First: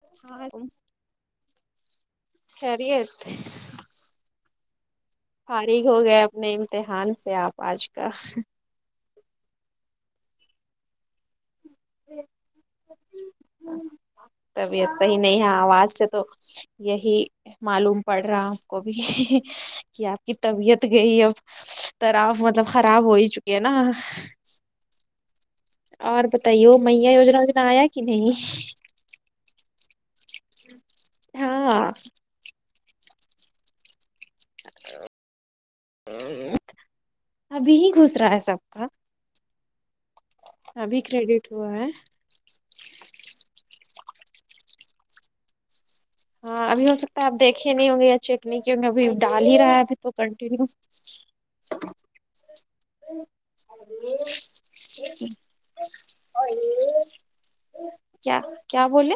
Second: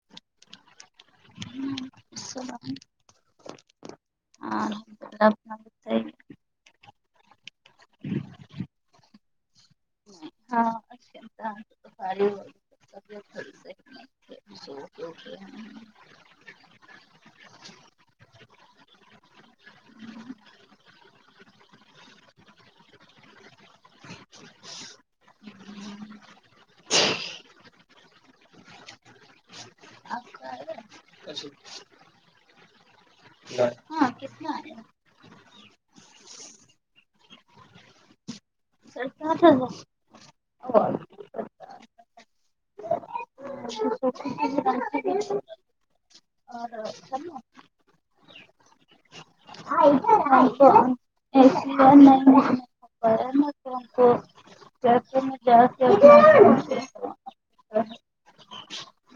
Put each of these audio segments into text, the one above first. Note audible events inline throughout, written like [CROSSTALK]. [UNINTELLIGIBLE] ہم سناؤ خیریت آ فارغ ہو گئے اپنے امتحان سے آپ آج کا ہاں [INAUDIBLE] طبیعت صحیح نہیں ہے آواز سے تو یہی معلوم پڑ رہا آپ کو بھی کہ آپ کی طبیعت گئی اب تراف مطلب خراب ہو ہی چکی ہے نا اور بتائیے میا یجنا وجنا آیا کہ نہیں آپ کا آیا ہاں ہاں کتنا آیا ابھی ہی گھس رہا ہے سب کا کیا تھاا [INAUDIBLE] ابھی کریڈٹ ہوا ہے [UNINTELLIGIBLE] اچھا تو پھر ہاں ابھی ہو سکتا ہے آپ دیکھے نہیں ہوں گے یا چیک نہیں کیے ہوں گے ابھی ڈال ہی رہا ہے ہاں ابھی تو ادھر ا [UNINTELLIGIBLE] ادھر کنٹینیو ایسے بات نہیں [UNINTELLIGIBLE] [UNINTELLIGIBLE] کیا کیا بولے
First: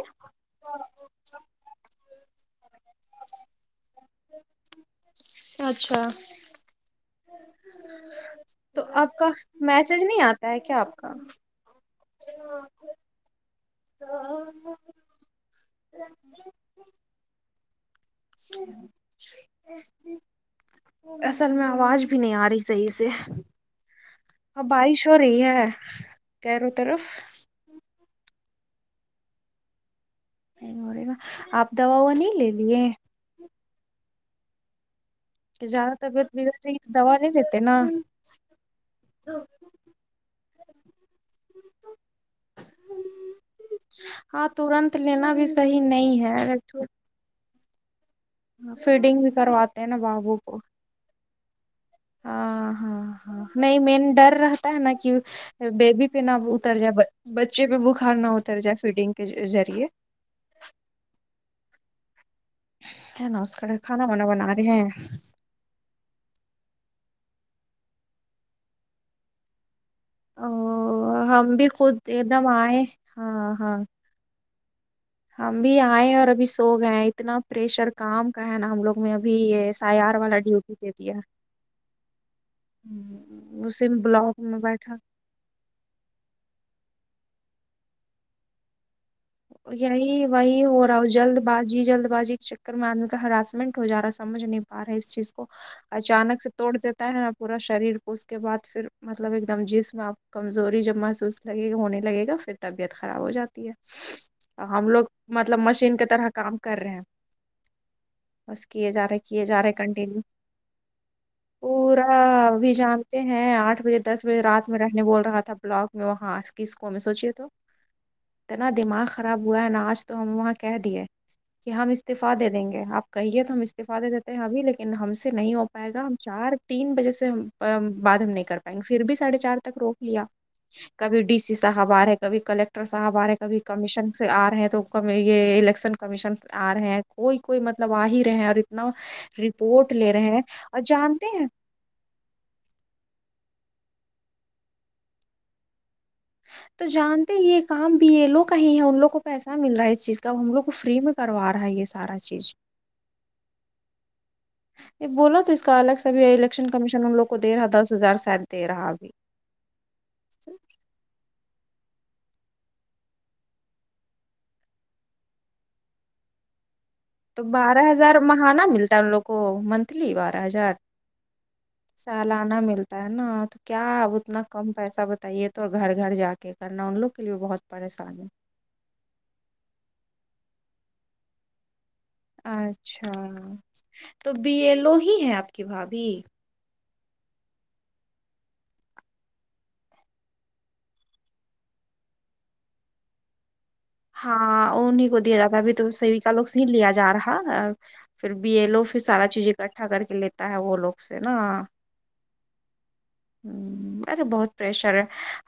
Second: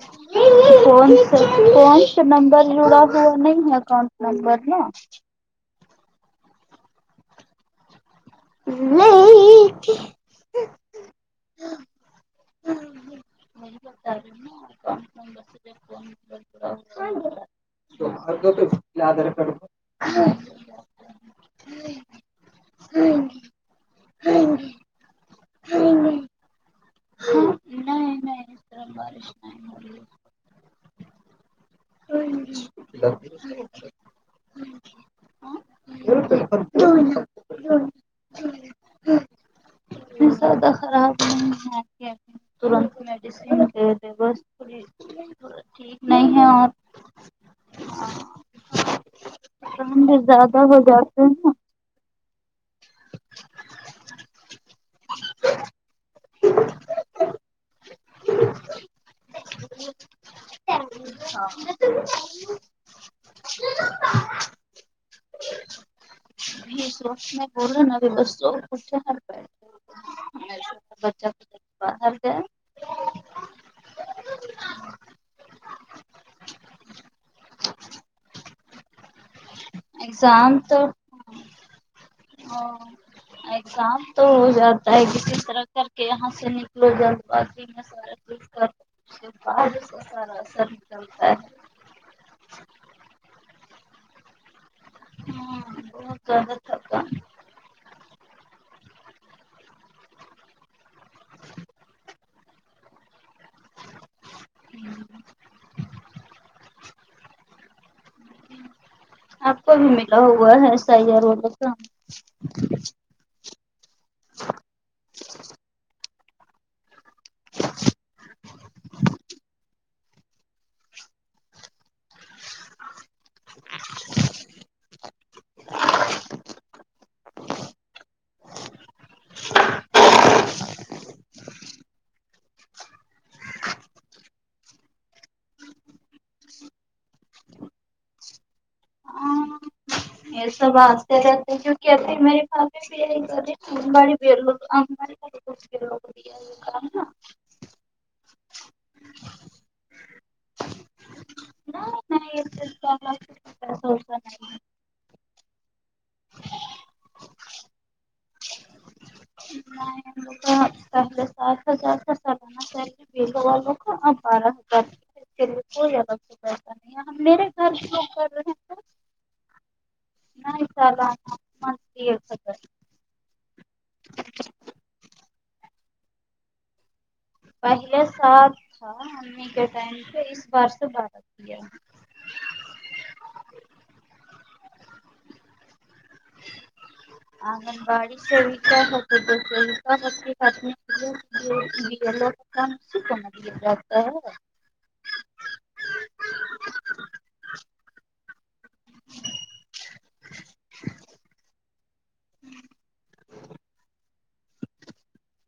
اکاؤنٹ نمبر جڑا ہوا نہیں ہے اکاؤنٹ نمبر نا اچھا تو آپ کا وہی میسج نہیں آتا ہے کیا آپ کا تو بتا رہی ہوں نا [INAUDIBLE] اکاؤنٹ نمبر سے جب فون تو آدر [UNINTELLIGIBLE] اصل میں آواز بھی نہیں آ رہی صحیح سے ہاں بارش ہو رہی ہے کیروں طرف نہیں نہیں اس طرح بارش نہیں ہو رہی نہیں ہوری نہ آپ دوا وا نہیں لے لیے [UNINTELLIGIBLE] زیادہ طبیعت بگڑ رہی اتنی دوا لیتے نا زیادہ خراب نہیں ہےب [UNINTELLIGIBLE] تورند میڈیسین لیتے بس ہاں ترنت ٹھیک لینا بھی صحیح ٹھیک نہیں ہے اور فیڈگ بھی کروات بہت زیادہ ہو جاتے ہیں نا ہاں ہاں ہاں نہیں مین ڈر رہتا ہے نا کہ بیبی پہ نہ اتر جائے بچے پہ بخار نہ اتر جائے فیڈنگ کے ذریعے ہے ناس کرے کھانا وانا بنا رہے ہیں [UNINTELLIGIBLE] او بچہ کو ہم لے بھی کے خود باہر ایک گئے دم آئے ہاں ہاں ہم بھی آئے اور ابھی سو گئے ہیں اتنا پریشر کام کا ہے نا ہم لوگ میں ابھی یہ تیار والا ایگزام ڈیوٹی تو دے دیا اسی ایکزام تو بلاک ہو میں جاتا بیٹھا ہے کسی طرح کر کے یہاں سے نکلو جل بازی میں سارا کوچ کر [UNINTELLIGIBLE] جی جلد بازی کے چکر میں آدمی کا ہراسمنٹ ہو جا سمجھ نہیں ا رہا ہے اس چیز کو بہت اچانک سے زیادہ توڑ تھکا دیتا ہے پورا شریر کو اس کے بعد پھر مطلب ایک دم جسم آپ کمزوری جب محسوس لگے گا ہونے لگے گا پھر طبیعت خراب ہو جاتی ہے اور ہم لوگ مطلب مشین کی طرح کام کر رہے ہیں بس کیے جا رہے کیے آپ جا رہے کو بھی ملا کنٹینیو ہوا ہے ایس آئی آر والو کا اب بھی جانتے ہیں آٹھ بجے دس بجے رات میں رہنے بول رہا تھا بلاک میں وہاں کس کو میں سوچیے تو اتنا دماغ خراب ہوا ہے نا آج تو ہم وہاں کہہ دیے کہ ہم استعفا دے دیں گے آپ کہیے تو ہم استعفا دے دیتے ہیں ابھی لیکن ہم سے نہیں ہو پائے گا ہم چار تین بجے سے ہم پر ہم بعد ہم نہیں کر پائیں گے پھر بھی سڑھے چار تک روک لیا کبھی ڈی سی صاحب آ رہے کبھی کلیکٹر صاحب آ رہے ہیں کبھی کمیشن سے آ رہے ہیں تو ک یہ الیکشن کمیشن آ رہے ہیں کوئی کوئی مطلب آ ہی رہے ہیں اور اتنا رپورٹ لے رہے ہیں یہ سب اور آتے جانتے ہیں [UNINTELLIGIBLE] دیا یہ تو کام نا جانتے یہ کام بھی یہ لوگ کا ہی ہے ان لوگ کو پیسہ مل رہا ہے اس چیز کا ا ہم لوگ کو فری میں کروا رہا ہے یہ سارا چیز [UNINTELLIGIBLE] پسو ہوس نہیں [INAUDIBLE] یہ بولو تو اس کا الگ سے بھی الیکشن کمیشن ان لوگ کو دے رہا دس ہزار ساید دے رہا ابھی [UNINTELLIGIBLE] لوگ پہلے سات جات سنا چاہے بیسو والوں کا ا بارہ ہزارے [UNINTELLIGIBLE] کو زیاد سےتا ہے ہم تو میرے گھر بارہ کے لوگ ہزار کر رہے مہانہ تھے ملتا ہے ان لوگ کو من لی بارہ نہیں جات سالانہ منتھلی ایک سالانہ ہزار مل ہوتا ہے نا تو کیا اتنا کم پیسہ بتائیے تو گھر گھر جا کے کرنا ان لوگ کے لیے بہت پریشان ہے ہاں امی کے ٹائم پہ اس بار سے باتت کیا اچھا تو بی ایل او ہی ہے آپ کی بھابھی آنگن باڑی سے وار ہوتے تو س وارتی بمی [INAUDIBLE] [UNINTELLIGIBLE] یے لوگ کم سے کم ہے یے لوگ ہاں اوڑنے کو دے رہا تھا ابت تو سیو کاا لوگ سے ہی لیا جا رہا پھر بی اے لو پھر سارا چیزیں بیٹھا کر کے لیتا ہے وہ لوگ سے نا ہمم ارے بہت پریشر ہے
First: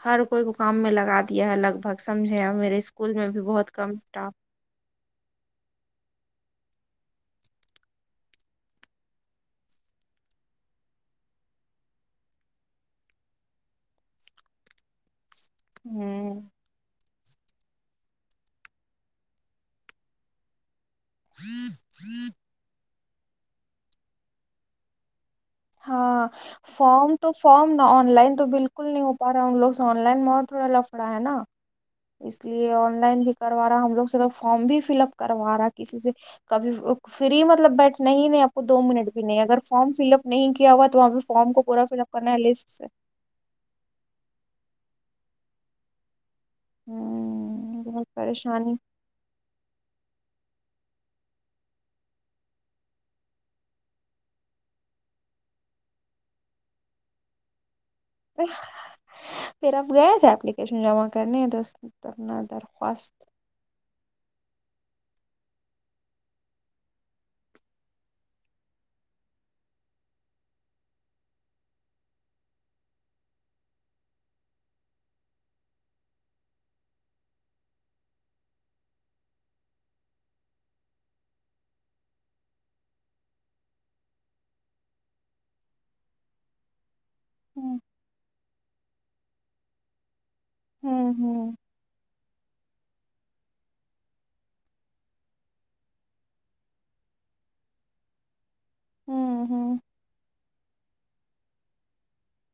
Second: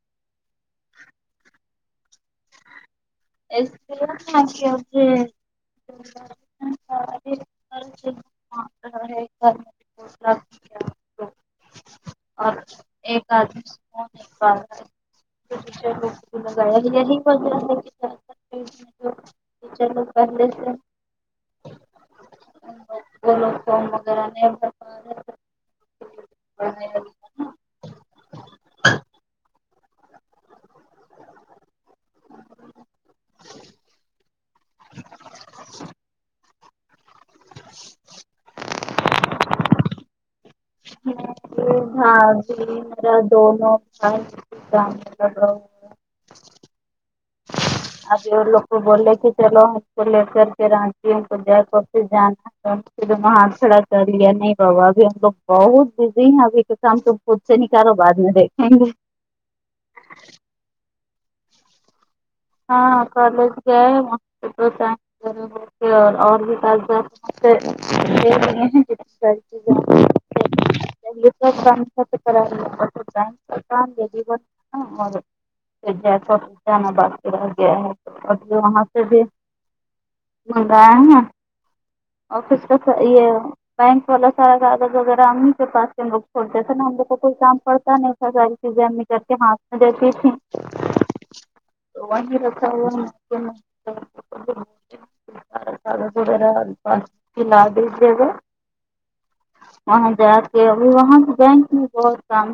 ہر کوئی کو کام میں لگا دیا ہے لگ بھگ سمجھے میرے اسکول میں بھی بہت کم اور اسٹاف [INAUDIBLE] ہاں [UNINTELLIGIBLE] اور ایک آدمی کو نہیں پا رہا ہے ہوں گا ہی ب [INAUDIBLE] ٹیچر لوگ ٹیچر لوگ پہلے سے وہ لوگ فارم وغیرہ نہیں بھر پا ہاں رہے فارم تھے تو فارم نا آن لائن تو بالکل نہیں ہو پا رہا ان لوگ سے آن لائن موڈ تھوڑا لفڑا ہے نا اس لیے آن لائن بھی کروا رہا ہے ہم لوگ سے تو فارم بھی فل اپ کروا رہا ہے کسی سے کبھی فری مطلب بیٹھنا نہیں نہیں آپ کو دو منٹ بھی نہیں اگر فارم فل اپ نہیں کیا ہوا تو وہاں پہ فارم کو پورا فل اپ کرنا ہاں ہے جی لسٹ سے میرا دونوں [INAUDIBLE] ہوں آ جو لو بول کہ چل ل کے [UNINTELLIGIBLE] رٹی ان د کرتی ج وہ ہاں کھڑا کر لیا نہیں بابا ابھی ہم لوگ بہت بزی ہیں ابھی کے کام تو خود سے نکالو بعد میں دیکھیں تے پھر اب گئے تھے اپلیکیشن جمع کرنے تو درنادر ہاں کالج گ ہے م تو [INAUDIBLE] [INAUDIBLE] [UNINTELLIGIBLE] [UNINTELLIGIBLE] گیا ہے [UNINTELLIGIBLE] وہاں سے بھی منگایا ہے ن آفس کاسا یہ بینک والا سارا کاغذ وغیرہ امی کے پاس ہم ل کھولتے تھے نا ہم لوگ کوئی کام ہ پڑتا نہیں پڑتا اسلے امی کرکے ہاتھ میں دیتی تھی ہوں ہوں تو وہیں رکھا ہوا ہے نہ [INAUDIBLE] سار س وغیرہلا دیجیے گا [UNINTELLIGIBLE] ہوں ہوں وہاں جا کے ابھی وہاں سے بینک میں بہت کام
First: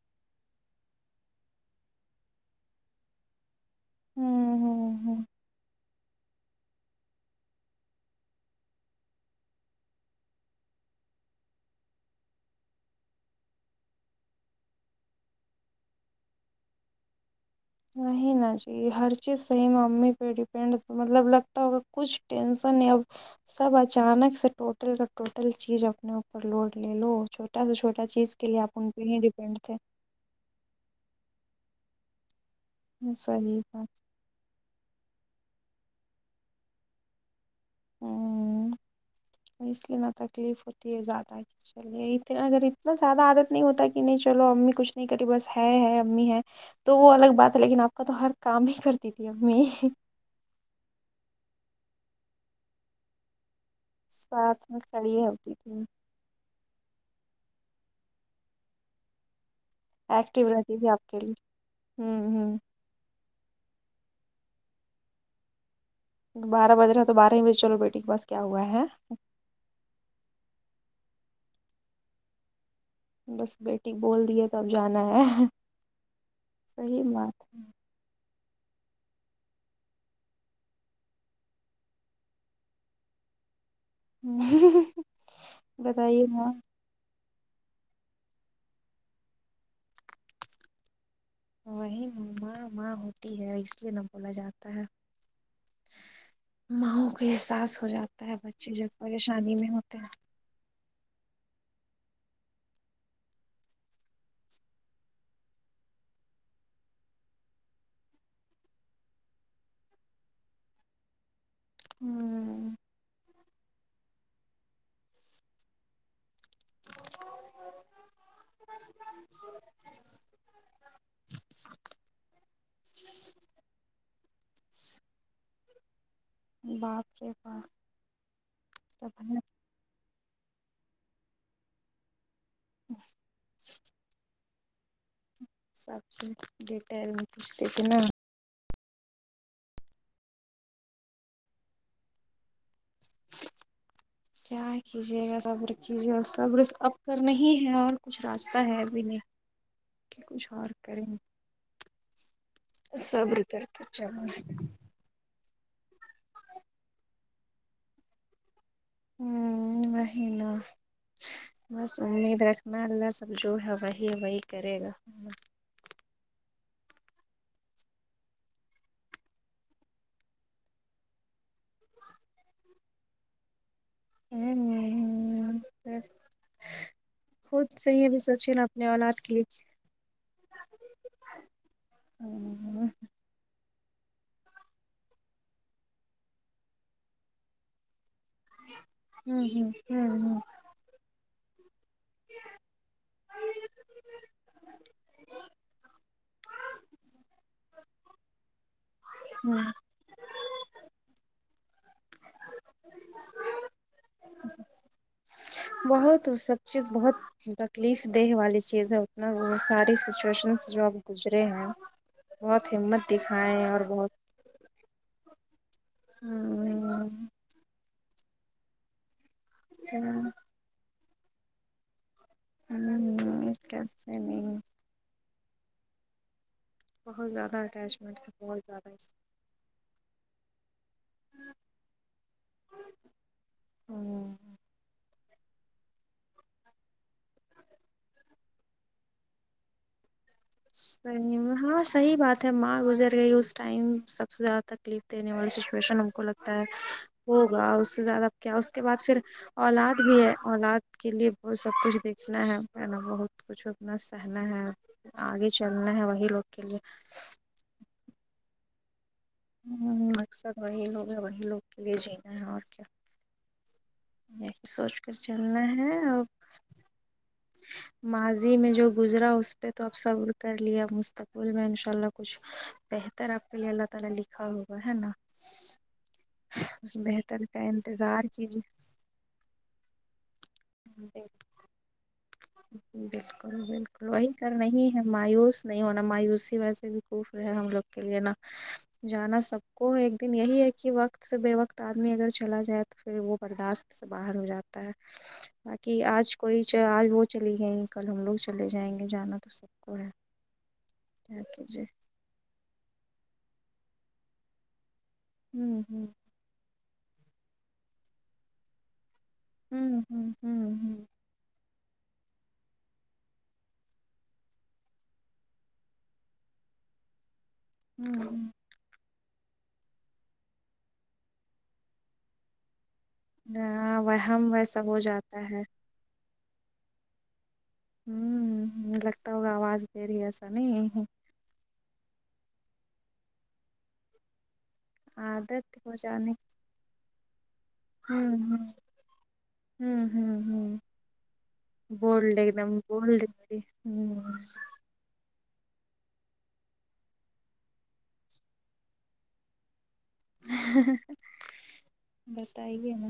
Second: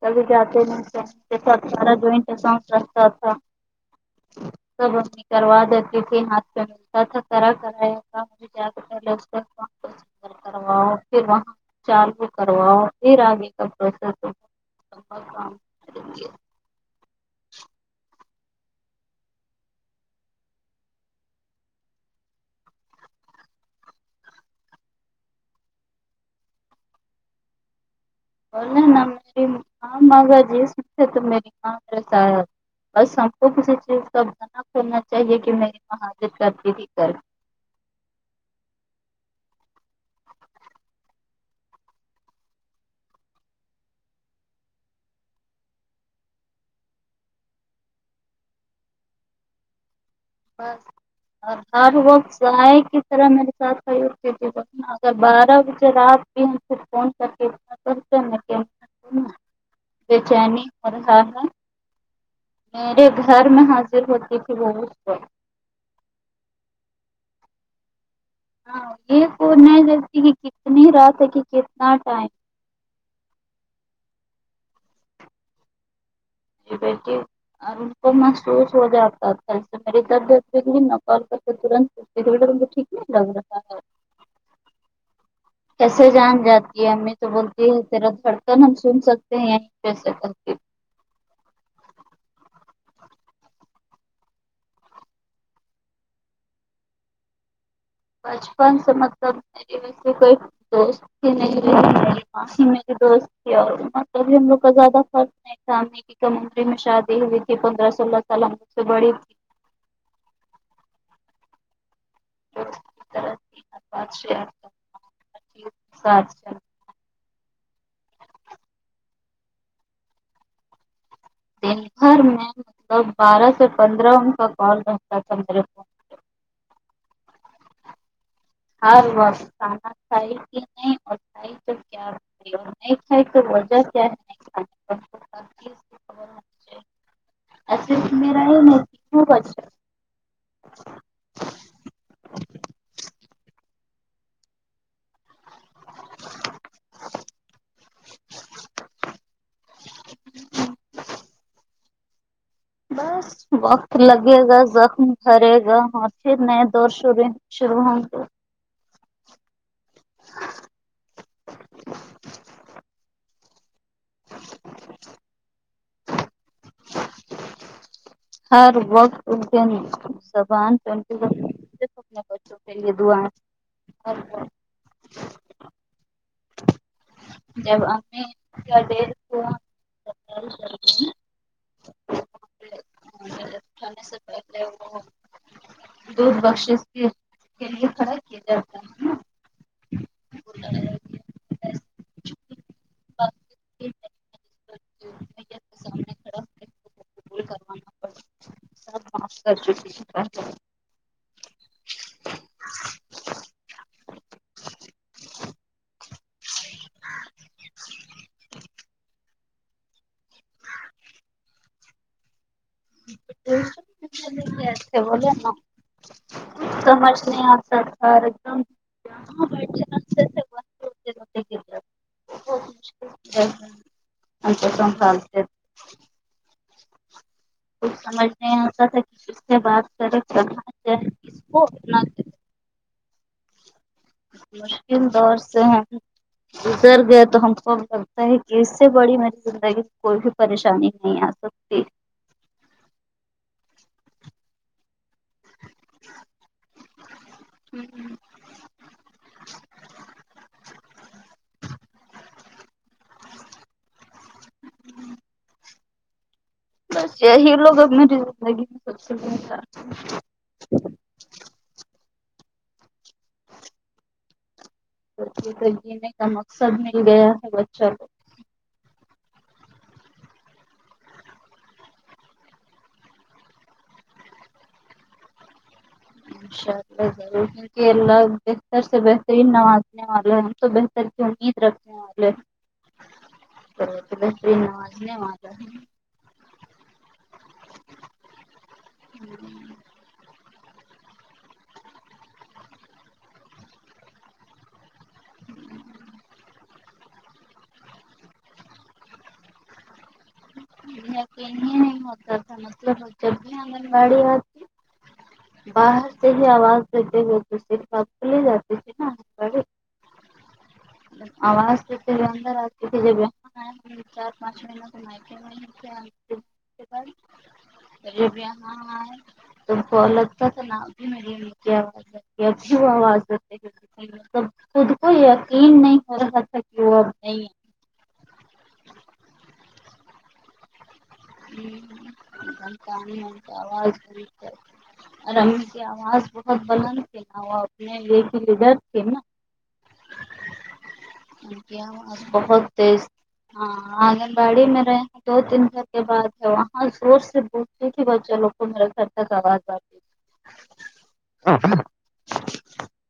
کبھی جاتے [UNINTELLIGIBLE] نہیںارا جوائنٹ اساٹ رکھتا تھا سب ہ ہ امی کروا دیتی تھی ہاتھ پہ ملتا تھا کرا کرایا کام [INAUDIBLE] کرواؤ پھر وہاں چالو کرواؤ پھر آگے کا پروسیس اور کام نہیں نا جی ہر چیز صحیح امی پہ ڈپینڈ مطلب لگتا ہوگا کچھ ٹینسن یا سب اچانک سے ٹوٹل کا ٹوٹل چیز اپنے اوپر لوڈ لے لو چھوٹا سہ چھوٹا چیز کے لیے آپ ان پہ ہی ڈیپینڈ تھے مگا جی سے تو میری [UNINTELLIGIBLE] ماںسا بس ہم کو صحیح کسی بات چیز کا کرنا چاہیے کہ میری [UNINTELLIGIBLE] مہا ر ت کرتی ت کر ہمم اس لیے نہ تکلیف ہوتی ہے زیادہ کی چلیے اتنا اگر اتنا زیادہ عادت نہیں ہوتا کہ نہیں چلو امی کچھ نہیں کر رہی بس ہے ہے امی ہے تو وہ الگ بات ہے لیکن آپ کا تو ہر کام ہی کرتی تھی امی بس اور ہارڈ ورک آئے کس طرح میرے ساتھ صحیح بالکل ساتھ میں اگر کھڑی ہوتی بارہ تھی بجے رات [UNINTELLIGIBLE] فون کرکے ایکٹو بیچانی رہتی [UNINTELLIGIBLE] تھی اور آپ ہ کے لیے ہا ہوں ہوں میرے گھر میں حاضر ہوتی تھی وہ اس پر بارہ بج رہا تو بارہ ہی بجے چلو بیٹی کے بس کیا ہوا ہے پ نہ جلتی کی کتنی رات ت کہ کتنا ٹائم بس بیٹی بول دیے تب جانا ہے کی دار صحیح کی بات ہے۔ اور وہ محسوس ہو جاتا کل سے میری [UNINTELLIGIBLE] تردیت نک کر تنت توت تو کو ٹھیکاا [UNINTELLIGIBLE] نہیں کیسے جان جاتی ہے امی تو بولتی ہے تیرا دھڑکن ہم سن سکتے ہیں کیسے کرتی وہی ماں ماں ہوتی ہے اس لیے نہ بولا جاتا ہے ماؤں کو احساس ہو جاتا ہے بچے بچپن جب سے مطلب پریشانی میں ہوتے ویسے ہیں کوئی دوست میری دوست تھی اور مطلب بھی ہم لوگ کا زیادہ فرق ہے سامی کی کم عمری میں شادی ہوئی تھی پندرہ سولہ سال ہم سے بڑی تھی ہوں ر سات [INAUDIBLE] دن بھر میں مطلب بارہ سے پندرہ ان کا کال رہتا تھا میرے فون باپ رے باپ ہر تب ہمیں وقت کھانا کھای کہ نہیں اور کھای تو کیا کھای نہیں کھائے تو م جات ہے نہیں [UNINTELLIGIBLE] کی سب سے خبر ہونی چاہیے ڈیٹیل میں پچھتے تھے نا ٹ بچ [UNINTELLIGIBLE] کیا کیجیے گا صبر کیجیے اور صبر اپ تو نہیں ہے اور کچھ راستہ ہے ابھی نہیں کہ کچھ اور کریں گ بس کر کے وقت چلو لگے گا زخم بھرے گا ہاں اور پھر نئے دوسرا دن شروع ہوں تو ہوں وہی نا بس امید رکھنا اللہ سب جو ہے وہی وہی کرے گا ہر وقت انکی زبان [UNINTELLIGIBLE] چلیے دعائیں ہر وقت [UNINTELLIGIBLE] خود جب صحیح ابھی امی سوچیئیے نا کا اپنی ڈیل اولاد کے لے ہوا [UNINTELLIGIBLE] ہوں آہا میت اٹھانے سے پہلے وہ دودھ بخشش کے کے لیے کھڑے ہوں ہوں ہوں ہوں سامنے [INAUDIBLE] [UNINTELLIGIBLE] قبول کروانا پڑ مم سب معاف کر چکی ہوں پہلے بہت وہ سب چیز بہت تکلیف دہ والی چیز ہے ا وہ ساری سچویشن جو اب گزرے ہیں بہت ہمت دکھائے اور بہت بولے نا [UNINTELLIGIBLE] ہوں کچھ سمجھ نہیں آ سکتا ایک دم کیسے نہیں اچھا س سال [UNINTELLIGIBLE] بہت زیادہ ہے کچھ سمجھ نہیں آتا تھا کہ کس سے بات کرے کہاں جائے کس کو اپنا کہے مشکل دور سے ہم گزر گیا تو ہم کو اب لگتا ہے کہ اس سے بڑی میری زندگی کوئی بھی پریشانی نہیں آ سکتی جب ماں گزر گئی اس ٹائم سب سے زیادہ ت کلیف دینے والی سچویشن ہم کو لگتا ہے ہوگا اس سے زیادہ اب کیا اس کے بعد پھر اولاد بھی ہے اولاد کے لیے بہت سب کچھ دیکھنا ہے نا بہت کچھ اپنا سہنا ہے آگے چلنا ہے وہی لوگ کے لیے بس یہی لوگ اب میری زندگی میں سب کچھ ہے ہوں اکثر وہی لوگ ہیں وہی لوگ کے لیے جینا ہے اور کیا یہی سوچ کر چلنا ہے جینے اب کا مقصد مل گیا ہے بچہ کو ماضی میں جو گزرا اس پہ تو اب صبر کر لیا مستقبل میں ان شاء اللہ کچھ بہتر آپ کے لیے اللہ تعالی لکھا ہوگا ہے نا انشاء اس اللہ بہتر ضرور کا کیوںکہ اللہ انتظار کیجیے بہتر سے بہترین نوازنے والے ہے تو بہتر کی امید رکھنے والے بالکل بالکل تو وہی کر بہترین رہی ہیں نوازنے والا ہے مایوس نہیں ہونا مایوسی ویسے بھی کفر ہے ہم لوگ کے لے نا جانا سب کو ایک دن یہی ہے کہ وقت سے بے وقت آدمی اگر چلا جائے تو پھر وہ برداشت سے باہر ہو جاتا ہے باقی آج کوئی آج وہ چلی گئیں کل ہم لوگ چلے جائیں گے جانا تو سب کو ہے کیا یقین ہی کیجیے نہیں ہوتا تھا مطلب وہ جب بھی آنگن واڑی آتی ہوں ہوں باہر سے ہی آواز دیتے ہوے [UNINTELLIGIBLE] ہوں ہوں ہوں ہوں آواز دیدتے ہوئے اندر اتے تھے جب یقین آئے چار پانچ مینوں ہوں [UNINTELLIGIBLE] ہاں تو ب لگتا تھا نا ا بھی میری امی کی آواز لتی اچھی وہ آواز دیتے ہاں ہوئے، وہم مطلب و سب خود ہو کو جاتا ہے یقین نہیں [UNINTELLIGIBLE] وہ اب نہیں ہے ہوں لگتا ہوگا آواز دے رہی ایسا نہیں ہ کاانی کا آواز خری [UNINTELLIGIBLE] اور امی عادت کی ہو آواز جانے بہت بلند تھی میں کی۔ لے ہوں ہوں کے ہوں ہوں ہوں [UNINTELLIGIBLE] آواز بولڈ ایک بہت دم تیز بولڈ میری ہاں آگن ہوں باڑی میں دو تین گھر کے بعد ہے وہاں زور سے بولتی ت وہ چلوں کو میرے گھر تک آواز آ بتائیے نا